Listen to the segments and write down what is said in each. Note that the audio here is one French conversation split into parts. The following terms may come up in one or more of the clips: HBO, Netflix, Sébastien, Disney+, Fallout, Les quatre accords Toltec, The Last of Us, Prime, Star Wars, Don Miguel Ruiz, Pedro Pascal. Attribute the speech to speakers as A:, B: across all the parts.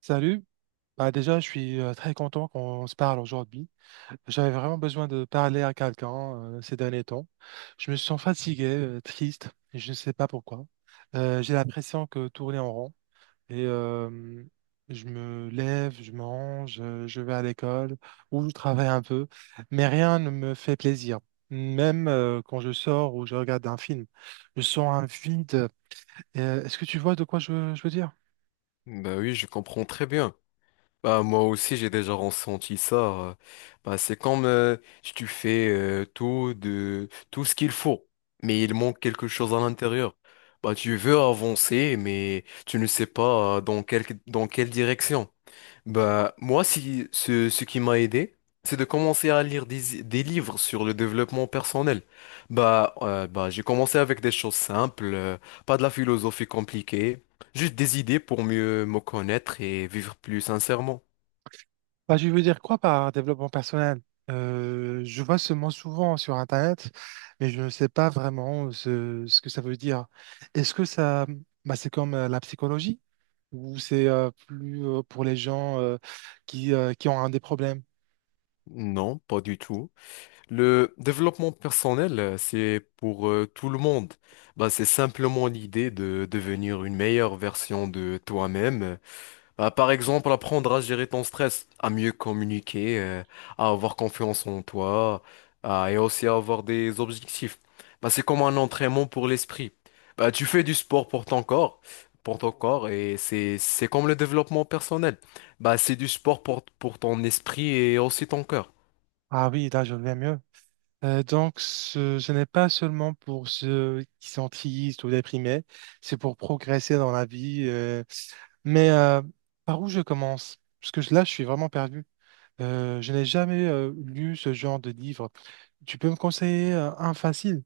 A: Salut. Déjà, je suis très content qu'on se parle aujourd'hui. J'avais vraiment besoin de parler à quelqu'un ces derniers temps. Je me sens fatigué, triste, et je ne sais pas pourquoi. J'ai l'impression que tourner en rond. Et euh, je me lève, je mange, je vais à l'école ou je travaille un peu, mais rien ne me fait plaisir. Même quand je sors ou je regarde un film, je sens un vide. Est-ce que tu vois de quoi je veux dire?
B: Bah oui, je comprends très bien. Bah moi aussi j'ai déjà ressenti ça. Bah c'est comme si tu fais tout ce qu'il faut, mais il manque quelque chose à l'intérieur. Bah tu veux avancer, mais tu ne sais pas dans quelle direction. Bah, moi, si, ce qui m'a aidé, c'est de commencer à lire des livres sur le développement personnel. Bah, j'ai commencé avec des choses simples, pas de la philosophie compliquée, juste des idées pour mieux me connaître et vivre plus sincèrement.
A: Je veux dire quoi par développement personnel? Je vois ce mot souvent sur Internet, mais je ne sais pas vraiment ce que ça veut dire. Est-ce que ça, c'est comme la psychologie ou c'est plus pour les gens qui ont un des problèmes?
B: Non, pas du tout. Le développement personnel, c'est pour tout le monde. Bah, c'est simplement l'idée de devenir une meilleure version de toi-même. Bah, par exemple, apprendre à gérer ton stress, à mieux communiquer, à avoir confiance en toi, et aussi à avoir des objectifs. Bah, c'est comme un entraînement pour l'esprit. Bah, tu fais du sport pour ton corps, et c'est comme le développement personnel. Bah, c'est du sport pour ton esprit et aussi ton cœur.
A: Ah oui, là, je vais mieux. Donc, ce n'est pas seulement pour ceux qui sont tristes ou déprimés, c'est pour progresser dans la vie. Mais par où je commence? Parce que là, je suis vraiment perdu. Je n'ai jamais lu ce genre de livre. Tu peux me conseiller un facile,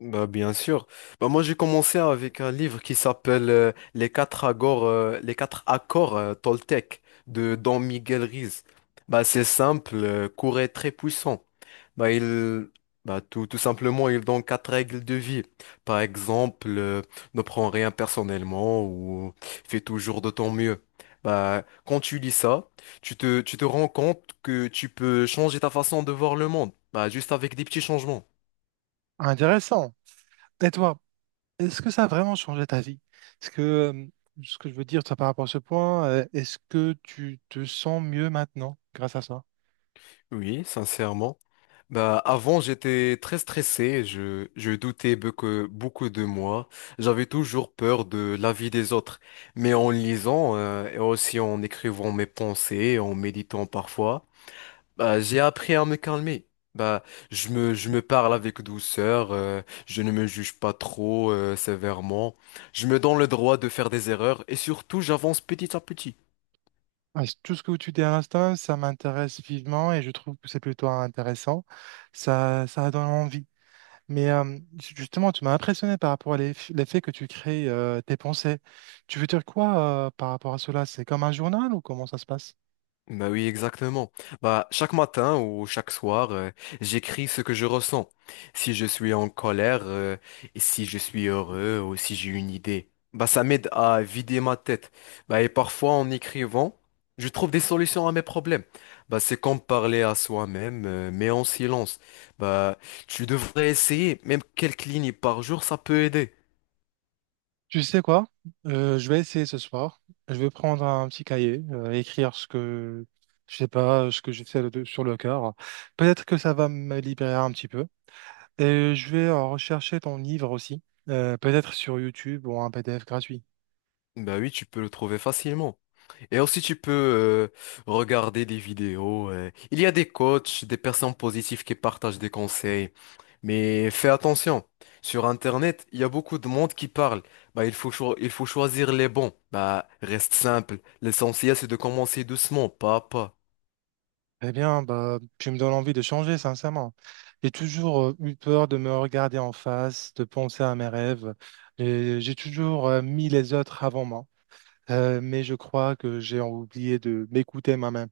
B: Bah, bien sûr. Bah, moi, j'ai commencé avec un livre qui s'appelle Les quatre accords, Toltec de Don Miguel Ruiz. Bah, c'est simple, court et très puissant. Bah, il, bah, tout, tout simplement, il donne quatre règles de vie. Par exemple, ne prends rien personnellement ou fais toujours de ton mieux. Bah, quand tu lis ça, tu te rends compte que tu peux changer ta façon de voir le monde. Bah, juste avec des petits changements.
A: intéressant. Et toi, est-ce que ça a vraiment changé ta vie? Est-ce que ce que je veux dire toi, par rapport à ce point, est-ce que tu te sens mieux maintenant grâce à ça?
B: Oui, sincèrement. Bah, avant, j'étais très stressé, je doutais beaucoup, beaucoup de moi, j'avais toujours peur de l'avis des autres. Mais en lisant, et aussi en écrivant mes pensées, en méditant parfois, bah, j'ai appris à me calmer. Bah, je me parle avec douceur, je ne me juge pas trop, sévèrement, je me donne le droit de faire des erreurs et surtout j'avance petit à petit.
A: Ah, tout ce que tu dis à l'instant, ça m'intéresse vivement et je trouve que c'est plutôt intéressant. Ça donne envie. Mais justement, tu m'as impressionné par rapport à l'effet que tu crées tes pensées. Tu veux dire quoi par rapport à cela? C'est comme un journal ou comment ça se passe?
B: Bah oui, exactement. Bah, chaque matin ou chaque soir, j'écris ce que je ressens. Si je suis en colère, et si je suis heureux ou si j'ai une idée. Bah, ça m'aide à vider ma tête. Bah, et parfois, en écrivant, je trouve des solutions à mes problèmes. Bah, c'est comme parler à soi-même, mais en silence. Bah, tu devrais essayer. Même quelques lignes par jour, ça peut aider.
A: Tu sais quoi? Je vais essayer ce soir. Je vais prendre un petit cahier, écrire ce que je sais pas, ce que j'ai sur le cœur. Peut-être que ça va me libérer un petit peu. Et je vais rechercher ton livre aussi, peut-être sur YouTube ou un PDF gratuit.
B: Bah oui, tu peux le trouver facilement. Et aussi, tu peux regarder des vidéos. Il y a des coachs, des personnes positives qui partagent des conseils. Mais fais attention. Sur Internet, il y a beaucoup de monde qui parle. Bah, il faut choisir les bons. Bah, reste simple. L'essentiel, c'est de commencer doucement, pas à pas.
A: Eh bien, tu me donnes envie de changer, sincèrement. J'ai toujours eu peur de me regarder en face, de penser à mes rêves. Et j'ai toujours mis les autres avant moi. Mais je crois que j'ai oublié de m'écouter moi-même.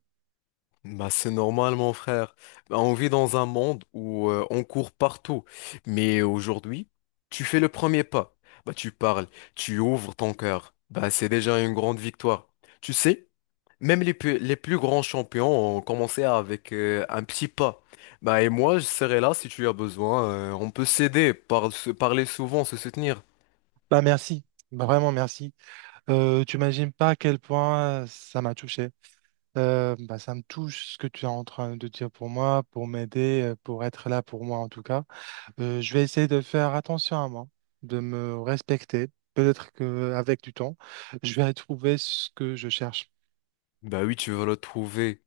B: Bah, c'est normal, mon frère. Bah, on vit dans un monde où on court partout. Mais aujourd'hui, tu fais le premier pas. Bah, tu parles, tu ouvres ton cœur. Bah, c'est déjà une grande victoire. Tu sais? Même les plus grands champions ont commencé avec un petit pas. Bah, et moi, je serai là si tu as besoin. On peut s'aider, se parler souvent, se soutenir.
A: Merci. Vraiment, merci. Tu imagines pas à quel point ça m'a touché. Ça me touche ce que tu es en train de dire pour moi, pour m'aider, pour être là pour moi en tout cas. Je vais essayer de faire attention à moi, de me respecter. Peut-être qu'avec du temps, je vais trouver ce que je cherche.
B: Bah oui, tu vas le trouver.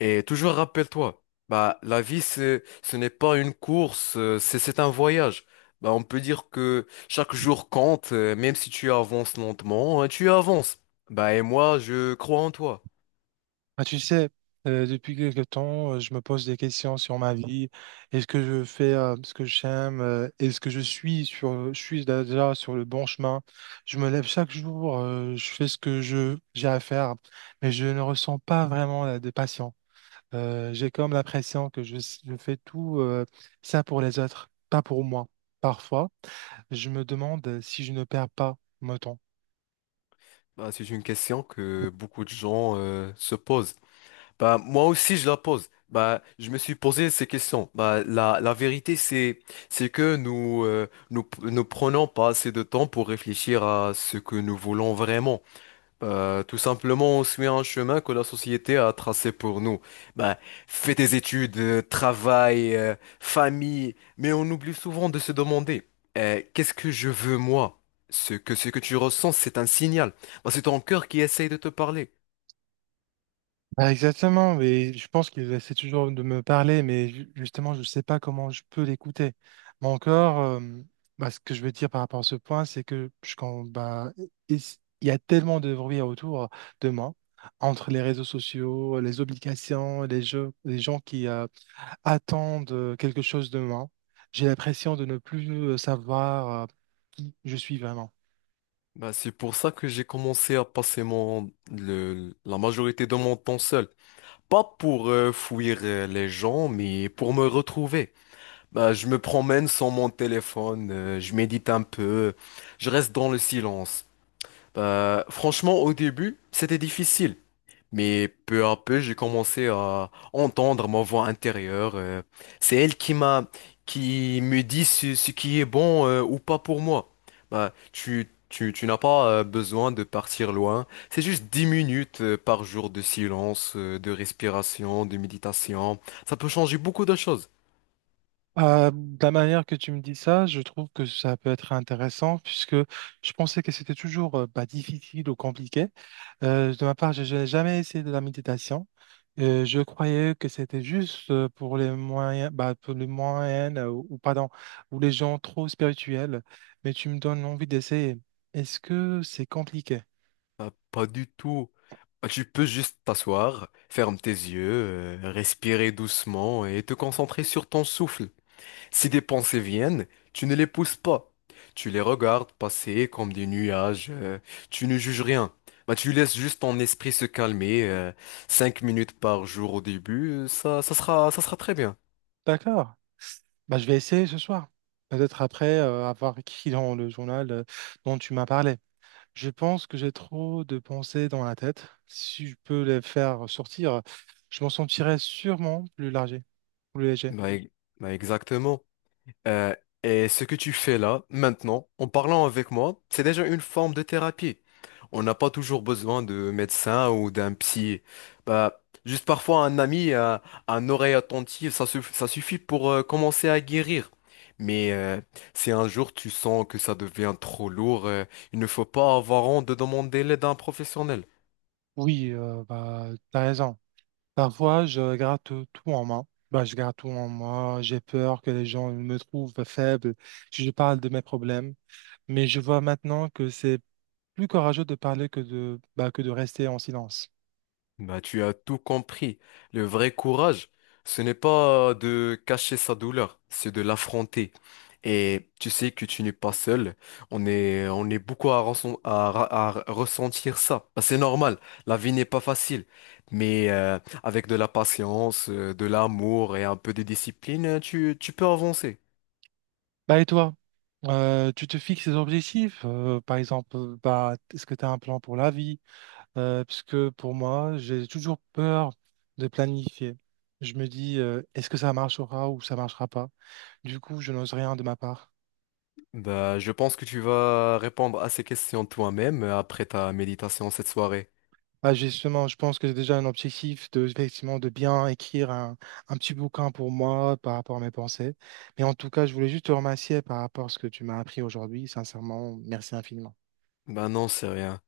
B: Et toujours rappelle-toi, bah la vie, ce n'est pas une course, euh, c'est un voyage. Bah, on peut dire que chaque jour compte, même si tu avances lentement, tu avances. Bah, et moi, je crois en toi.
A: Ah, tu sais, depuis quelque temps, je me pose des questions sur ma vie. Est-ce que je fais ce que j'aime? Est-ce que je suis je suis déjà sur le bon chemin? Je me lève chaque jour, je fais ce que j'ai à faire, mais je ne ressens pas vraiment la de passion. J'ai comme l'impression que je fais tout ça pour les autres, pas pour moi. Parfois, je me demande si je ne perds pas mon temps.
B: Bah, c'est une question que beaucoup de gens se posent. Bah, moi aussi, je la pose. Bah, je me suis posé ces questions. Bah, la vérité, c'est que nous ne prenons pas assez de temps pour réfléchir à ce que nous voulons vraiment. Bah, tout simplement, on suit un chemin que la société a tracé pour nous. Bah, fais des études, travail, famille, mais on oublie souvent de se demander, qu'est-ce que je veux moi? Ce que tu ressens, c'est un signal. Bah, c'est ton cœur qui essaye de te parler.
A: Bah, exactement, mais je pense qu'il essaie toujours de me parler, mais justement, je ne sais pas comment je peux l'écouter. Mais encore, ce que je veux dire par rapport à ce point, c'est que je, quand, il il y a tellement de bruit autour de moi, entre les réseaux sociaux, les obligations, les jeux, les gens qui, attendent quelque chose de moi. J'ai l'impression de ne plus savoir qui je suis vraiment.
B: Bah, c'est pour ça que j'ai commencé à passer la majorité de mon temps seul. Pas pour fuir les gens, mais pour me retrouver. Bah, je me promène sans mon téléphone, je médite un peu, je reste dans le silence. Bah, franchement, au début, c'était difficile. Mais peu à peu, j'ai commencé à entendre ma voix intérieure. C'est elle qui me dit ce qui est bon ou pas pour moi. Bah, tu n'as pas besoin de partir loin. C'est juste 10 minutes par jour de silence, de respiration, de méditation. Ça peut changer beaucoup de choses.
A: De la manière que tu me dis ça, je trouve que ça peut être intéressant puisque je pensais que c'était toujours difficile ou compliqué. De ma part, je n'ai jamais essayé de la méditation. Je croyais que c'était juste pour les moyens, pour les moyennes ou pardon, ou les gens trop spirituels, mais tu me donnes envie d'essayer. Est-ce que c'est compliqué?
B: Bah, pas du tout. Bah, tu peux juste t'asseoir, ferme tes yeux, respirer doucement et te concentrer sur ton souffle. Si des pensées viennent, tu ne les pousses pas. Tu les regardes passer comme des nuages. Tu ne juges rien. Bah, tu laisses juste ton esprit se calmer. 5 minutes par jour au début, euh, ça sera très bien.
A: D'accord. Je vais essayer ce soir. Peut-être après avoir écrit dans le journal dont tu m'as parlé. Je pense que j'ai trop de pensées dans la tête. Si je peux les faire sortir, je m'en sentirais sûrement plus largé, plus léger.
B: Bah, e- Bah, exactement. Euh, et ce que tu fais là, maintenant, en parlant avec moi, c'est déjà une forme de thérapie. On n'a pas toujours besoin de médecin ou d'un psy. Bah, juste parfois un ami, un oreille attentive, ça suffit pour commencer à guérir. Mais si un jour tu sens que ça devient trop lourd, il ne faut pas avoir honte de demander l'aide à un professionnel.
A: Oui, t'as raison. Parfois, je garde tout en main. Je garde tout en moi. J'ai peur que les gens me trouvent faible si je parle de mes problèmes. Mais je vois maintenant que c'est plus courageux de parler que de, que de rester en silence.
B: Bah, tu as tout compris. Le vrai courage, ce n'est pas de cacher sa douleur, c'est de l'affronter. Et tu sais que tu n'es pas seul. On est beaucoup à, à ressentir ça. Bah, c'est normal. La vie n'est pas facile. Mais avec de la patience, de l'amour et un peu de discipline, euh, tu peux avancer.
A: Bah et toi, tu te fixes des objectifs, par exemple, est-ce que tu as un plan pour la vie? Parce que pour moi, j'ai toujours peur de planifier. Je me dis, est-ce que ça marchera ou ça marchera pas? Du coup, je n'ose rien de ma part.
B: Bah, je pense que tu vas répondre à ces questions toi-même après ta méditation cette soirée.
A: Justement, je pense que j'ai déjà un objectif de, effectivement, de bien écrire un petit bouquin pour moi par rapport à mes pensées. Mais en tout cas, je voulais juste te remercier par rapport à ce que tu m'as appris aujourd'hui. Sincèrement, merci infiniment.
B: Bah non, c'est rien.